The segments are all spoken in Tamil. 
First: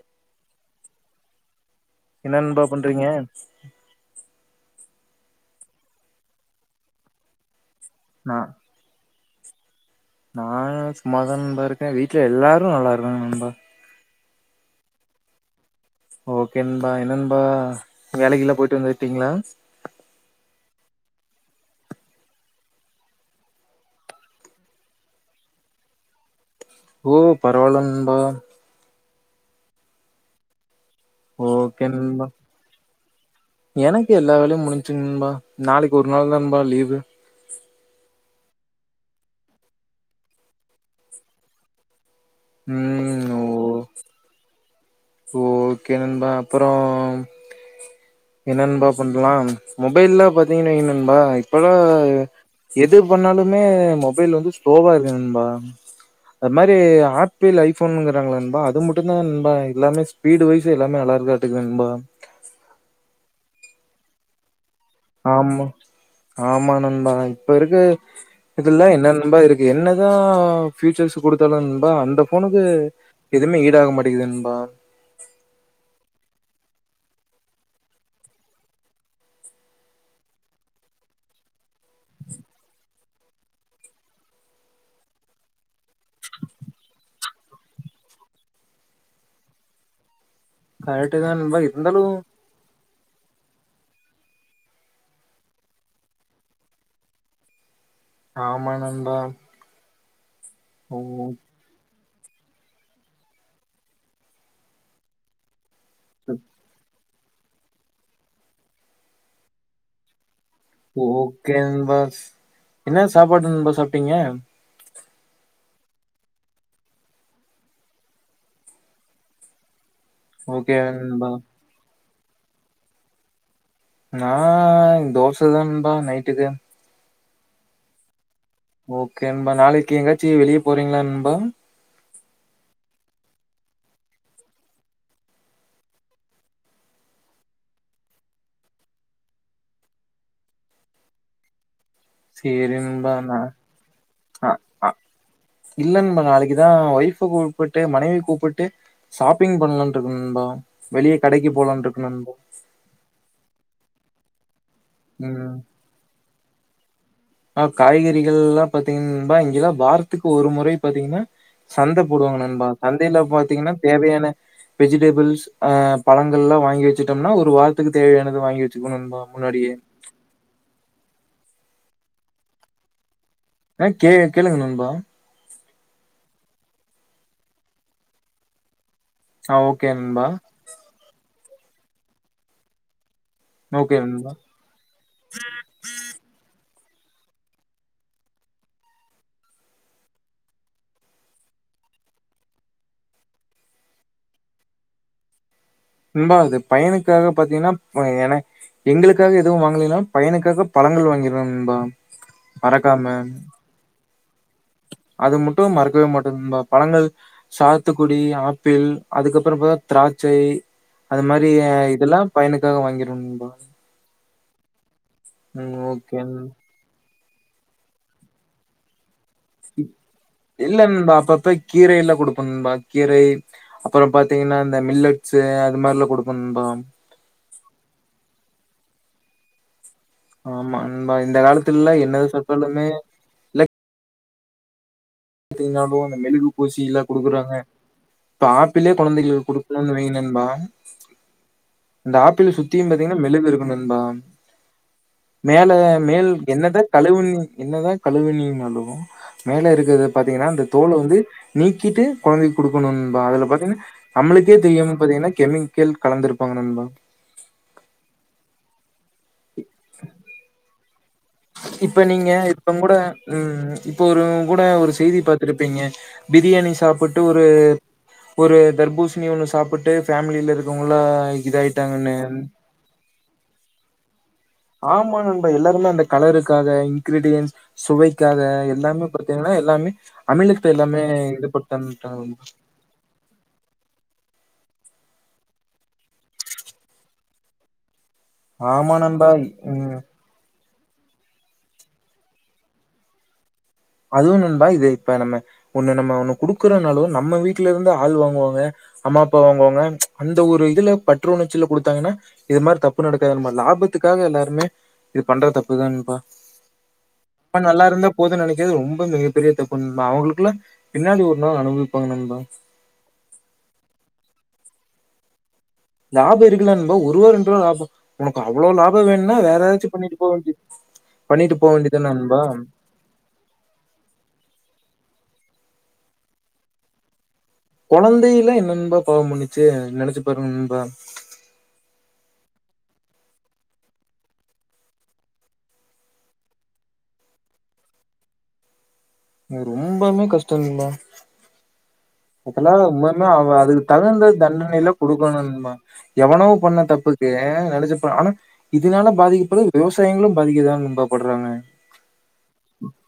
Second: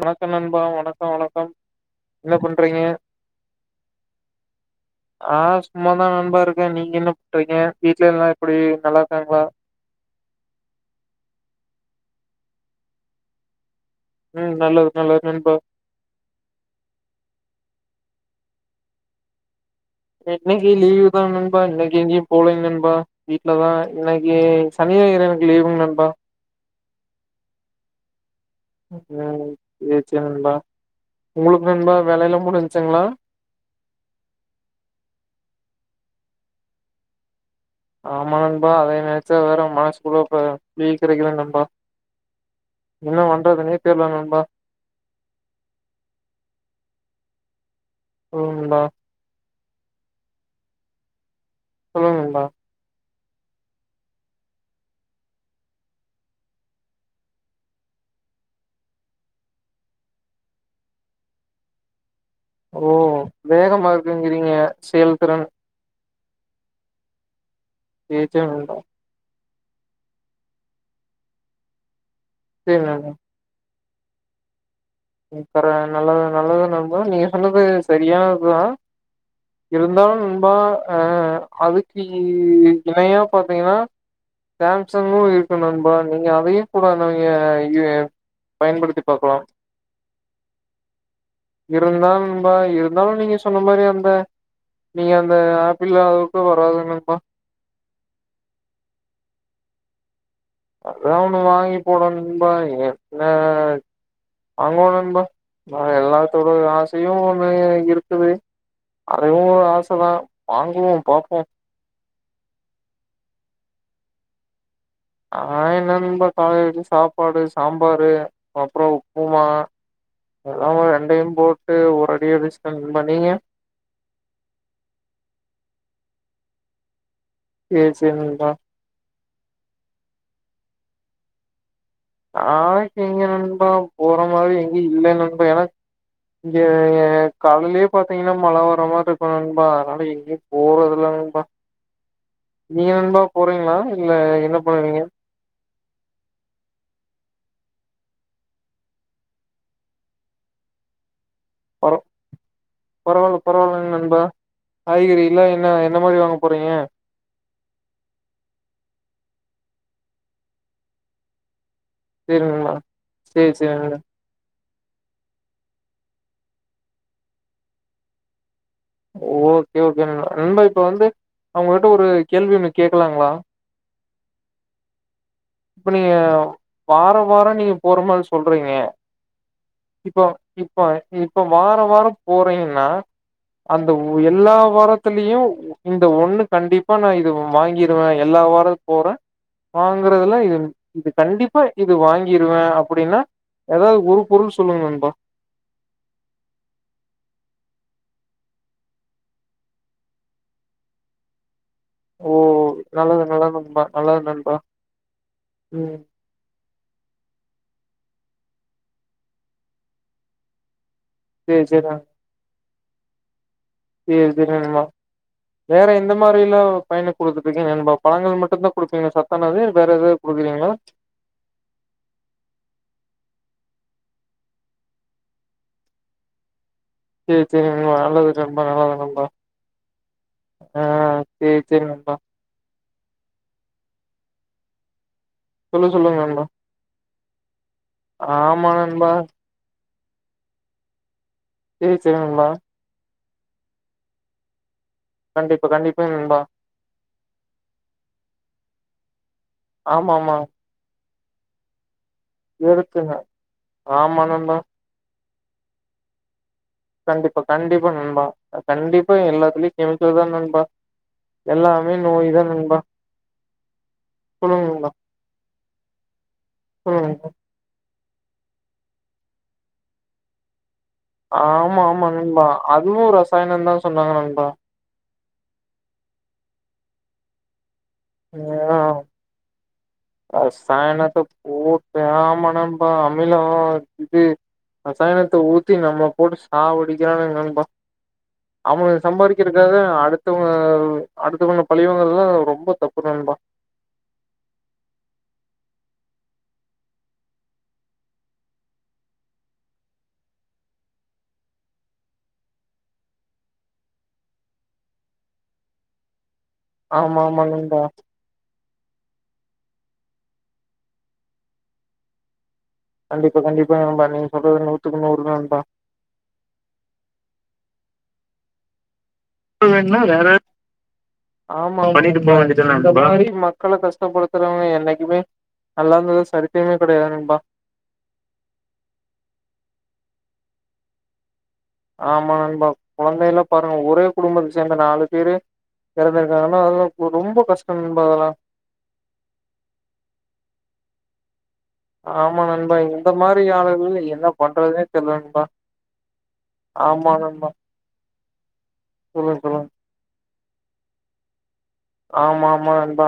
வணக்கோ நண்பா வணக்கோ வணக்கம் என்ன பண்றீங்க ஆ சும்மா தா நண்பா இருக்கே நீங்க என்ன ப்றீங்க வீட்ல எல்லா எப்புடி நல்லா க்றாங்ளா நானு சும்மாதா நண்பா இருக்கே வீட்ல எல்லாரு நல்லாருக்காங்கா நண்பா ம் நல்லது நல்லது நண்பா ஓகே நண்பா என்ன நண்பா வேலைக்கெல்லா போயிட்டு வந்துட்டிங்ளா இன்னைக்கு லீவுதா நண்பா இன்னைக்கு எங்கயு போலிங்க நண்பா வீட்லதா இன்னைக்கு சனி ஞாயிறு எனக்கு லீவுங் நண்பா ஓ பரவால நண்பா ம் சேர் சேர் நண்பா உங்களுக்கு ஓகே நண்பா வேலையெல்லா முடிஞ்சுங்களா எனக்கு எல்லா வேலையு முடிஞ்ச்சுங் நண்பா நாளைக்கு ஒ ரு நாள் நண்பா லீவு ஆமா நண்பா அதய நெனச்சா வேற மனசுக்குள்ள வ புளிய கரைக்குது நண்பா என்ன ம் ஓ பண்றதுனே தெர்ல நண்பா ஓகே நண்பா அப்பறோ என்ன நண்பா பண்லாம் மொபைல்லா பாத்திங்கன் வைங் நண்பா அப்பலா சொல்லுங்க நண்பா எது பண்ணாலுமே மொபைல் வந்து ஸ்லோவா இருக்கு நண்பா அதுமாரி ஆப்பிள் ஐஃபோனுங்றாங்ள நண்பா அது மட்டுந்தா நண்பா எல்லாமே ஸ்பீடு வைஸ் எல்லாமே நல்லாருக்தாட்டுக்குது நண்பா ஓ வேகமா இருக்குங்றிங்க செயல்திறன் ஆமா ஆமா நண்பா இப்ப இருக்கு சேர் சேரி நண்பா இதுல என்ன நெம்பர் இருக் என்னதா ஃபியூச்சர்ஸ் கொடுத்தாலு நண்பா அந்த போனுக்கு சரி நண்பா எதுவுமே ஈடாக மாட் கேக்குதா நண்பா அப்புறம் நல்லது நல்லது நண்பா நீங்க சொன்னது சரியானதுதா இருந்தாலு நண்பா அ அதுக்கு இ இணையா பாத்தீங்கன்னா சாம்சங்கு இருக்கு நண்பா நீங்க அதையு கூட நீங்க பயன்படுத்தி பாக்கலா கரெக்ட்டு தா நண்பா இருந்தாலு நானும் நீங்க சொன்ன மாரி அந்த நீங்க அந்த ஆப்பிள் அளவுக்கு வராது நண்பா ஆமா நண்பா அதா ஒண்ணு ஓகே வாங்கி போடனு நண்பா ஏ என்ன வாங்கோனு நண்பா னா எல்லாத்தோட ஆஸ் ஜியோ ஒனண்ணு இருக்குது அரதையும் ஒரு ஆசை தா ஓகேங்பாஸ் என்ன சாப்பாடு நண்பா சாப்ட்டீங்க ஆஹ் என்ன நண்பா காலைலிக்கு சாப்பாடு சாம்பாரு அப்றோ உப்புமா அதா நண்பா ரெண்டையு போட்டு ஊற ஃப்ரைட்ரைஸ் தா நண்பா நீங்க நா தோச தா நண்பா நைட்டுக்கு சேர் சேரி நண்பா ஓகே நண்பா நாளைக்கு எங்காச்சி வெளியே போறீங்ளா நண்பா நாளைக்கு எங்க நண்பா போற மாரி எங்கயு இல்ல நண்பா ஏனா இங்க காலைலயே பாத்தீங்கன்னா மழ வர மாரி இருக்கு நண்பா அதனால எங்கயு போறதில்ல நண்பா சேரி நீங்க நண்பா நா போறீங்களா இல்ல அ என்ன அ பண்ணுவீங்க இல்ல நண்பா நாளைக்குதா ஒய்ஃப் கூப்புட்டு மனைவி கூப்புட்டு ஷாப்பிங் பண்லான்ட்டு இருக்க நண்பா வெளிய கடைக்கு போலான் பரொ இருக்க நண்பா பரவல்லா பரவல்லா நண்பா காய்கறிலா என்ன என்ன மாரி வாங்க போறீங்க ஆஹ் காய்கறிகள்லா பாத்தீங்க நண்பா இங்கல்லா வாரத்துக்கு ஒரு முறை பாத்தீங்ன்னா சந்த போடுவாங்க நண்பா சந்தையில சேரி சேரி பாத்தீங்ன்னா நண்பா தேவையான வெஜிடபிள்ஸ் அஹ் பழங்கள்லா வாங்கி வச்சுட்டோம்னா ஒரு வாரத்துக்கு தேவையானது வாங்கி வச்சுக்கணு நண்பா முன்னாடியே ஓகே ஓகே நண்பா நண்பா இப்ப வந்து உங்ககிட்ட ஒரு கேள்வி ஒண்ணு கேட்கலாங்ளா ஆ கே கேளுங்க நண்பா இப்ப நீங்க வாரோ வாரோ நீங்க போற மாரி சொல்றீங்க ஆ ஓகே இப்ப நண்பா இப்ப இ இப்ப வாரோ வாரோ போறீங்ன்னா அந்த ஓகே ஒ நண்பா எல்லா வாரத்திலியு இந்த ஒண்ணு கண்டிப்பா ப்ப நா இது வாங்கிருவே எல்லா வாரோ போறே வாங் வாங்குறதுல இது இது கண்டிப்பா இது வாங்கிருவே அப்டின்னா ஏதாவது ஒரு பொருள் சொல்லுக நண்பா நண்பா அது பையனுக்காக பாத்தீங்ன்னா என எங்ளுக்காக எதுவு வாங்கலைன்னாலு பையனுக்காக பழங்கள் வாங்கிறவே நண்பா ஓ மறக்காம. நல்லது நல்லது நண்பா நல்லது நண்பா அது மட்டு ம் மறக்கவே மாட்டங் நண்பா பழங்கள் சாத்துக்குடி ஆப்பிள் அதுக்கப்றோ பா திராட்சை அது மாரி சேரி எ சேரி இதுலா பையனுக் காக வாங்கிருவே நண்பா சேர் சேரி நண்பா ம். வேற எந்த ஓகே. மாரில பையனுக் குடுத்துட்ருக்கீங்க நண்பா பழங்கள் மட்டு தா குடுப்பீங்கலா சாப் இல்ல நண்பா அப்பப்ப கீரை எல்லா குடுப்ப நண்பா கீரை அப்பறோ பாத்தீங்கன்னா அந்த மில்லட்ஸ் அது மார்ல குடுக்கணும்பா சேரி சேரி நண்பா நல்லது ரொம்ப நல்லது நண்பா ஆமா ஆ நண்பா இந்த சேரி சேரி காலத்துலல்ல நண்பா என்னது சாப்ட்டாலுமே லெக் சொல்ல அப்டினாலு அந்த சொல்லுங்க நண்பா மெழுகு பூசில குடுக்குறாங்க இப்ப ஆமா ஆப்பிளே நண்பா கொழந்தைகளுக்கு குடுக் [unintelligible] நண்பா சேரி இந்த சேரி நண்பா ஆப்பிளு சுத்தியும் பாத்தீங் னா மெழுகு இருக்கு நண்பா கண்டிப்பா மேல கண்டிப்பா மேல் நண்பா என்னத கழுவு என்னதா கழுவுனீங்னாலு மேல இருக்குறத ஆமா ஆமா பாத்தீங்கன்னா அந்த தோல் வந்து நீக்கிட்டு கொழந்தைக்கி குடுக்கணு இருக்குங்க நண்பா அதுல பாத்தீங்னா ஆமா நம்மளுக்கே நண்பா தெரியாம பாத்தீங்னா கெமிக்கல் கலந்திருக் கண்டிப்பா கண்டிப்பா நண்பா கண்டிப் இப்பயு எல்லாத்துலயு கெமிக்கல் தா நண்பா எல்லாமே இப்ப நோய் நீங்க தா நண்பா இப்பங் கூட ம் இப்ப ஒருங் கூட சொல்லுங்க நண்பா ஒரு செய்தி பாத்திருப்பிங்க பிரியாணி சொல்லுங்க சாப்புட்டு நண்பா ஒரு ஒரு தர்பூசணி ஒண்ணு சாப்பிட்டு ஃபேமிலி ல இருக் ஆமா ஆமா நண்பா அதுவு ரசாயனன்தா சொன்னாங்க நண்பா ஆமா நண்பா எல்லாருமே அந்த கலருக்காக இன்கிரிடியன்ஸ் ஆ எல்லாமே அமிலத்தை எல்லாமே ரசாயனத்த இது போட்டு பண்ணிட்டாங்க ஆமா நண்பா அமில இது ரசாயனத்த ஊத்தி நம்ம போட்டு சாவடிக்கிறானுங்க நண்பா ஆமா அவனுக நண்பா சம்பாரிக்கிறதுக்காக ம். அடுத்தவங்க அடுத்தவன பழிவாங்குறதெல்லா ரொம்ப தப் பு நண்பா அதுவு நண்பா இது இப்ப நம்ம ஒண்ணு நம்ம ஒண்ணு குடுக்குறனாலு நம்ம வீட்ல இருந்து ஆள் வாங்குவாங்க அம்மா அப்பா வாங்குவாங்க அந்த ஒரு இதுல பற்று உணர்ச்சில குடுத்தாங்கன்னா இது மாரி தப்பு நடக்காது நண்பா லாபத்துக்காக எல்லாருமே இது பண்ற தப்புதா நண்பா ஆமா ஆமா நம்ம நண்பா நல்லா இருந்தா போதுன் நெனைக் இது ரொம்ப மிகப்பெரிய தப்பு நண்பா அவங்களுக்கெலா பின்னாடி ஒரு நாள் அனுபவிப்பாங்க நண்பா கண்டிப்பா கண்டிப்பா நண்பா நீங்க சொல்றது நூத்துக்கு நூறுதா நண்பா லாப இருக்கலா நண்பா ஒருவா ரெண்டுருவா லாப உனக்கு அவ்ளோ லாப பண்ணிட்டு போ ஆமா வேண்டியதுதான நண்பா இந்த மாரி மக்கள கஷ்டப்படுத்துறவங்க என்னைக்குமே நல்லா இருந்ததா சரித்ரமே கெடையாது நண்பா கொழந்தை யெல்லா என்ன நண்பா பாவோ பன்னுச்சு நினைச்சு பாருங்க நண்பா ஆமா நண்பா குழந்தைக எல்லா பாருங்க ஒரே குடும்பத்தை சேர்ந்த நாலு பேரு இறந்திருக்காங்கன்னா அதெல்லா ரொம்ப கஷ்டோ நண்பா அதெல்லா ரொம்பமே கஷ்டோ நண்பா ஆமா அதல்லா நண்பா இந்த உண்மன்னா மாரி அவ அதுக்கு ஆளுகள் என்ன தகுந்த பண்றதுனே தண்டனைைல்லா தெர்ல நண்பா குடுக்கணு மா எவனோ பண்ண ஆமா தப்புக்கு நண்பா நெனச்சுப்பா ஆனா இதுனால சொல்லுங்க சொல்லுங்க பாதிக்கப்படுவது விவசாயங்ளும் பாதிக்கதா நன்பா படுறாங்க ஆமா ஆமா நண்பா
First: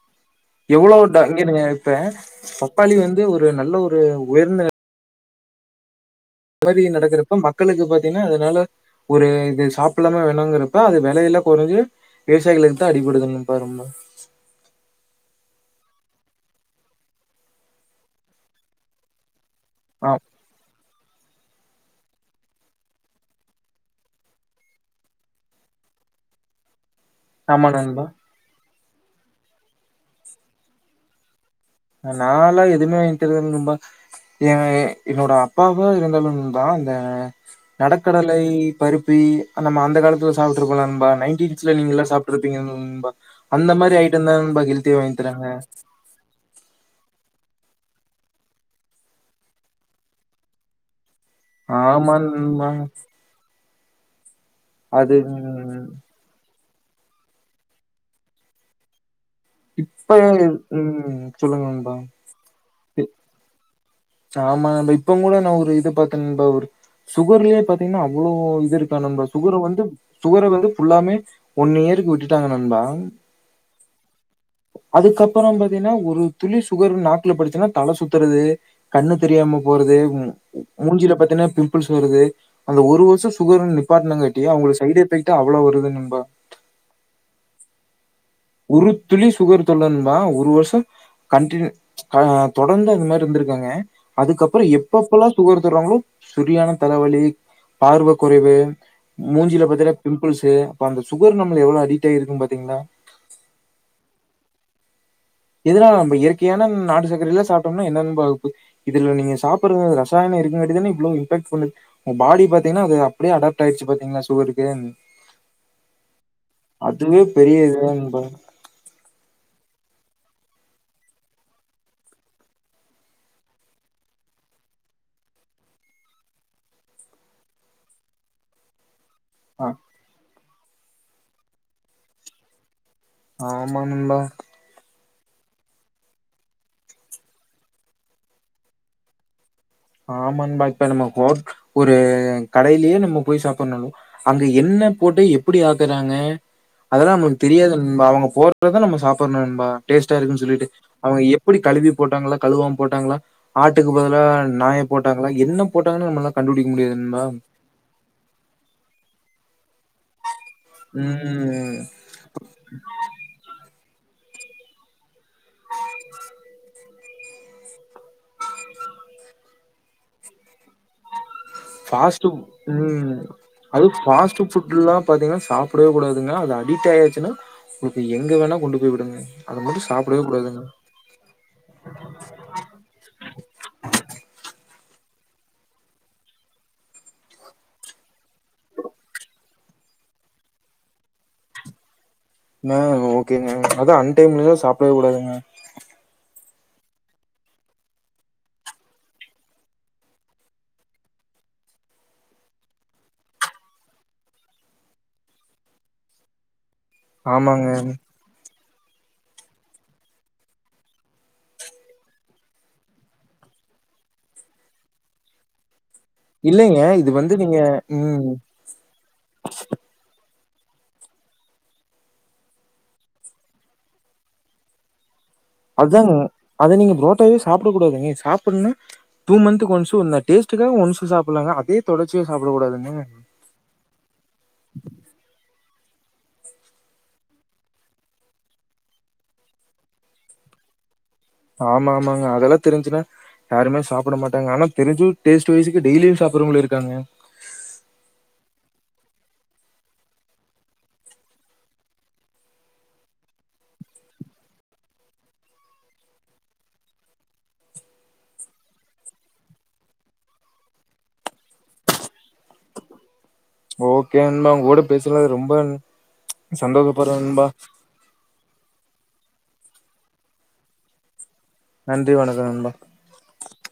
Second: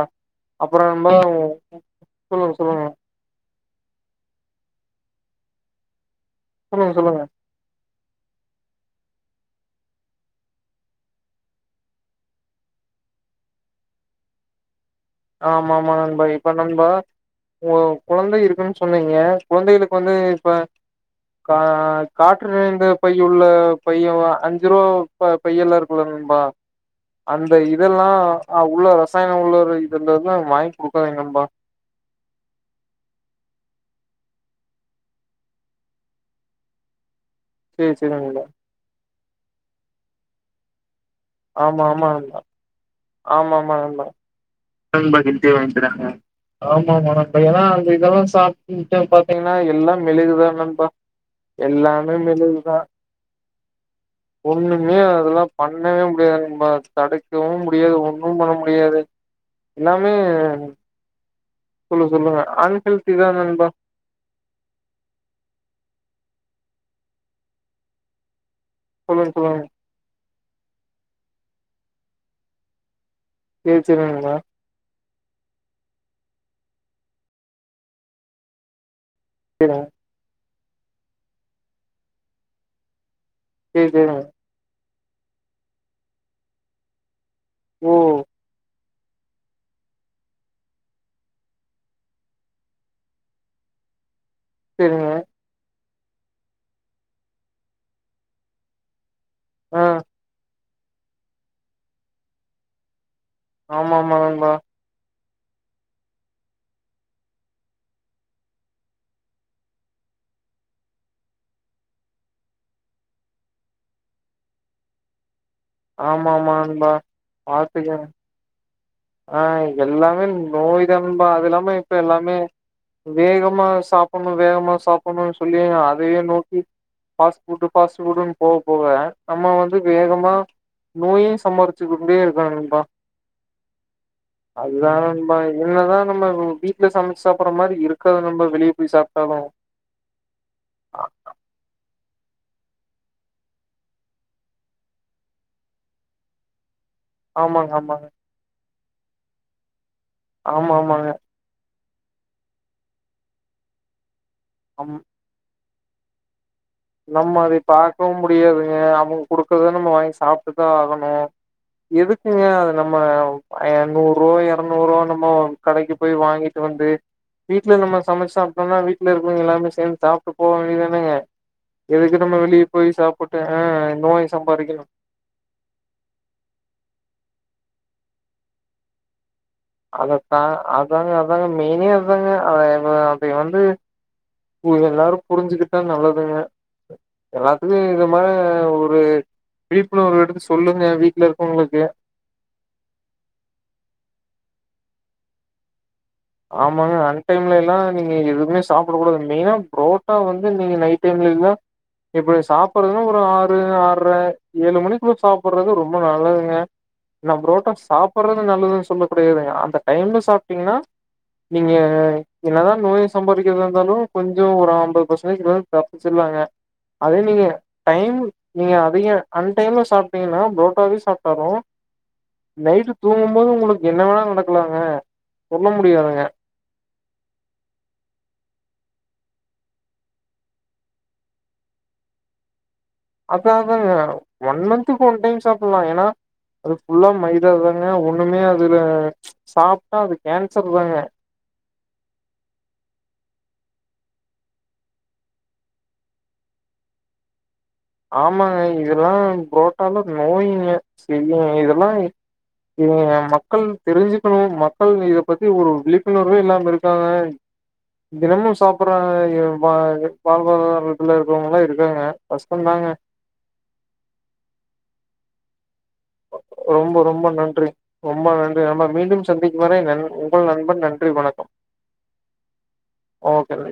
அப்புறோ எவ்வளோ நண்பா ட இங்க உ- நிங்க இப்பே சொல்லுங்க சொல்லுங்க பப்பாளி வந்து ஒரு நல்ல ஒ ரு உயர்ந்த நெ இந்தமாதி சொல்லுங்க சொல்லுங்க நடக்குறப்ப மக்களுக்கு ப த்தினா அதனால ஒரு இது சாப்புல்லாமா வேணாங்குறப்ப அது வெலையெல்லா கொறஞ்சு விவசாயிகளுக்கு தா அடிபடுது நன்பா ரொம்ப ஆமாமா நண்பா இப்ப நண்பா ஒங் கொழந்த இருக்குன் சொன்னீங்க கொழந்தைகளுக்கு ஆ வந்து இப்ப கா காற்று நிறைந்த பையுள்ள பைய வ அஞ்சு ருவா ப பையெல்லா இருக்குல்ல நண்பா அந்த ஆமா நண்பா இதெல்லா அவ் உள்ள ரசாயன உள்ள ரை இருந்ததுனா வாயிங் குடுக்காதீங் நண்பா நாலா எதுவுமே வாங் தரதில நண்பா எ வெ என்னோட அப்பாவு இருந்தாலு நண்பா இந்த சேரி சேரி நெடக்கடலை நண்பா பருப் பி நம்ம அந்த காலத்துல சாப்ட்டுருக்கோல்ல நண்பா நைன்டின்ஸ்ல ஆமா நீங்கல்லா ஆமா நண்பா சாப்ட்டுருப்பீங்க நண்பா அந்த மாரி ஐட்டந்தா [unintelligible] ஆமாமா நண்பா ஏன்னா அங்க இதெல்லா சாப்ட்டு [unintelligible] பாத்தீங்ன்னா எல்லா மெழுகுதா நண்பா ஆமா எல்லாமே நண்பா மெழுகுதா ஒண்ணுமே அது அதுல்லா ம் பண்ணவே முடியாது நண்பா தடுக்கவு முடியாது ஒண்ணும் பண்ண முடியாது இப்ப உம் சொல்லுங் சொல்லுங்க அன்ஹெல்த்திதா நண்பா சாமாந்த இப்பங் கூட நா ஒரு இது பாத்தெ நண்பா ஒரு சுகர்லெயே பாத்தீங்ன்னா அவ்ளோ இருக்கா நம்ப சொல்லுங்க சுகர சொல்லுங்க வந்து சுகர வந்து ஃபுல்லாமே ஒன் இயருக்கு விட்டுட்டாங்க நண்பா ஏச் என்ன நண்பா அதுக்கப்ரோ பாத்தியன்னா ஒரு துளி சுகர் நாக்குல பட்டுச்சுனா தல சுத்துறது கண்ணு தெரியாம சேரிங்க போறது ம் மூஞ்சில பாத்தென்னா பிம்புள்ஸ் வருது அந்த ஒரு வருஷொ துகர சேரி சேரிங்க நிப்பாட்னங்காட்டி அவுங்கள சைடே [unintelligible] அவ்ளோ வருது நண்பா ஒ ஒரு துளி சுகர் தொட்ல நண்பா ஒரு வர்ஷ கண்ட்டிநியு ஆ தொடர்ந்து அத மாரி இருந்ருக்காங்க அதுக்கப்ரோ சேரிங்க எப்பப்பல்லா சுகர் தர்றாங்ளோ செரியான தலவலி பார்வ கொறைவு மூஞ்ஜில ஆ பாத்தன்னா பிம்புல்ஸு அப்ப அந்த சுகர் நம்ல எவ்ளோ அடிக்ட் ஆயிருக்குன் பாத்தீங்ளா ஆமா ஆமா நண்பா எதுனால நம்ம இயற்கையான நாட்டு சக்ரயலா சாப்டம்னா என்னென் [unintelligible] இதுல நீங்க சாப்புட்றது ரசாயனம் இருக்குங்காண்டிதானே இவ்ளோ இம்ஃபக்ட் ஃபுல்லு உங்க பாடி பாத்தீங்ன்னா அது அப்டியே அடாப்ட் ஆய்ட்ச்சி பாத்தீங்ளா சுகருக்கே ஆமா ஆமா நண்பா அதுவே பெரிய இதுதா பாத்துக்கங்க நண்பா ஆ எல்லாமே நோய் தா நன்பா அது இல்லாமே இப்ப எல்லாமே வேகமா சாப்புட்ணு வேகமா சாப்புட்ணு சொல்லி அதயே நோக்கி பாஸ்ட்புட்டு பாஸ்ட்புட்டுன்னு போக போக நம்ம ஆ வந்து வேகமா நோயு சம்பாரிச்சு கொண்டே இருக்கோ நண்பா ஆ ஆமா நண்பா பா என்னதா நம்ம வீட்ல சமச்சு சாப்புட்ற மாரி இருக்காது நண்பா வெளிய போய் சாப்டாலு ஆமான்பா இப்ப நம்ம ஹோட் ஒரு அ கடையிலே நம்ம போய் சாப்புனாலு அங்க என்ன போட்டு எப்டி ஆக்குறாங்க அதெல்லா நம்ளுக்கு தெரியாது ஆமாங்க நண்பா ஆமாங்க அவங்க போற இததா நம்ம சாப்புட்ணு நண்பா டேஸ்டா இருக்குன் சொல்லிட்டு ஆமா ஆமாங்க அவங்க எப்டி கழுவி போட்டாங்களா கழுவாம போட்டாங்களா ஆட்டுக்கு பதுலா நாய அம் போட்டாங்களா என்ன போட்டாங்கனு நம்லா நம்ம அதை பாக்கவு முடியாதுங்க அவுங்க குடுக் குத நம்ம வாங்கி சாப் ட்டு தா ஆகணு ம். எதுக்குங்க அது நம்ம பய நூரூவா எரநூறுவா அந்த மா கடைக்கி போய் வாங்கிட்டு வந்து வீட்ல இந்த மார் சமச் சாப்டோம்னா வீட்ல இருக்குறவங் எல்லார்மே சேந்து சாப்ட்டு போ வேண்டிதானங்க ஃபாஸ்ட் ம் ஆ அது நோய் ஃபாஸ்ட் சம்பாரிக்கணு ஃபுட்லா பாத்திங்கனா சாப்டவே கூடாதுங்க அது அடிக்ட் ஆயாச்சுனா இப்ப எங்க வேணா கொண்டு போய் விடுங்க அத மட்டும் சாப்பிடவே அதத்தா கூடாதுங்க. அதாங்க அதாங்க மெய்னே அதாங்க அதை ப அப்டி வந்து இது எல்லாரு புரிஞ்சுகிட்டா நல்லதுங்க எல்லாத்துக்கு இத மார ஒரு விழிப்புணர்வு எடுத்து சொல்லுங்க வீட்ல இருக்கவுங்ளுக்கு ன ஓகேங்க அது அன் டைம்லிலா சாப்டவே கூடாதுங்க ஆமாங்க அன்டைம்லேலா நீங்க எதுமே சாப்புட கூடாது மெய்னா ப்ரோட்டா வந்து நீங்க நைட் டைம்லேலா இப்ப சாப்புறதுனா ஒரு ஆறு ஆர்ர ஏழு மணிக்குள்ள சாப்புறது ரொம்ப நல்லதுங்க நா ஆமாங்க. பிரோட்டா சாப்பிடறது நல்லது சொல்லக் கெடையாதுங்க அந்த டைம்ல சாப்பிட்டீங்கன்னா நீங்க என்னதா நோய சம்பாதிக்கரதா இருந்தாலு கொஞ்சு ஒரு அம்பது பர்சன்டேஜ் லோன் தப்பிச்சிருலாங்க இல்லைங்க. இது அதே வந்து நீங்க டைம் ம். நீங்க அதையே அன் டைம்ல சாப்பிடிங்கனா புரோட்டாவே சாப்ட்டாலு நைட்டு தூங்கு மோது உங்குளுக்கு என்ன வேணா நடங்கலாங்க அதாங்க அதனி நீங்க ப்ரோட்டாவே சாப்பிட கூடாதுங்க சாப்புட்னா டூ மன்துக்கு ஒன்ஸ்சு அந்த டேஸ்டுக்காக ஒன்ஸ் சாப்டலாங்க அதே தொடர்ச்சியா சாப்பிகூடாதுங்க அதாவது ஒன் மன்துக்கு ஒன் டைம் சாப் [unintelligible] ஏனா அது புல்லா மைதா தாங்க ஒண்ணுமே அதுல சாப்பிட்டா அது கேன்சர் தாங்க ஆமா ஆமா மாங்க அதெல்லா தெரிஞ்சினா யாருமே சாப்ட மாட்டாங்க ஆனா தெரிஞ்சு டேஸ்ட் வயஸுக்கு டெய்லியு சாப்ரவங்களு இருக்காங்க ஆமாங்க இதெல்லா புரோட்டால நோயிங்க செய் இதெல்லா ஆ மக்கள் தெரிஞ்சுக்கனோ மக்கள் இத பத்தி ஒரு விழிப்புணர்வே இல்லாம இருக்காங்க தினமு சாப்படுற ஆ வாழ்வாதாரத்துல இருக்கவங்க எல்லா இருக்காங்க சொன்னாங்க ஓக்கே நண்பா உங்கோட பேசுனுனதுல ரொம்ப ரொம்ப சந்தோஷப்படுறேன் ரொம்ப நண்பா. நன்றி ரொம்ப நன்றி நம்ம மீண்டும் சந்தி இதுவரை நன் உங்கள் நண்பன் நன்றி வணக்கம் நன்றி வணக்கோ நண்பா ஓகே.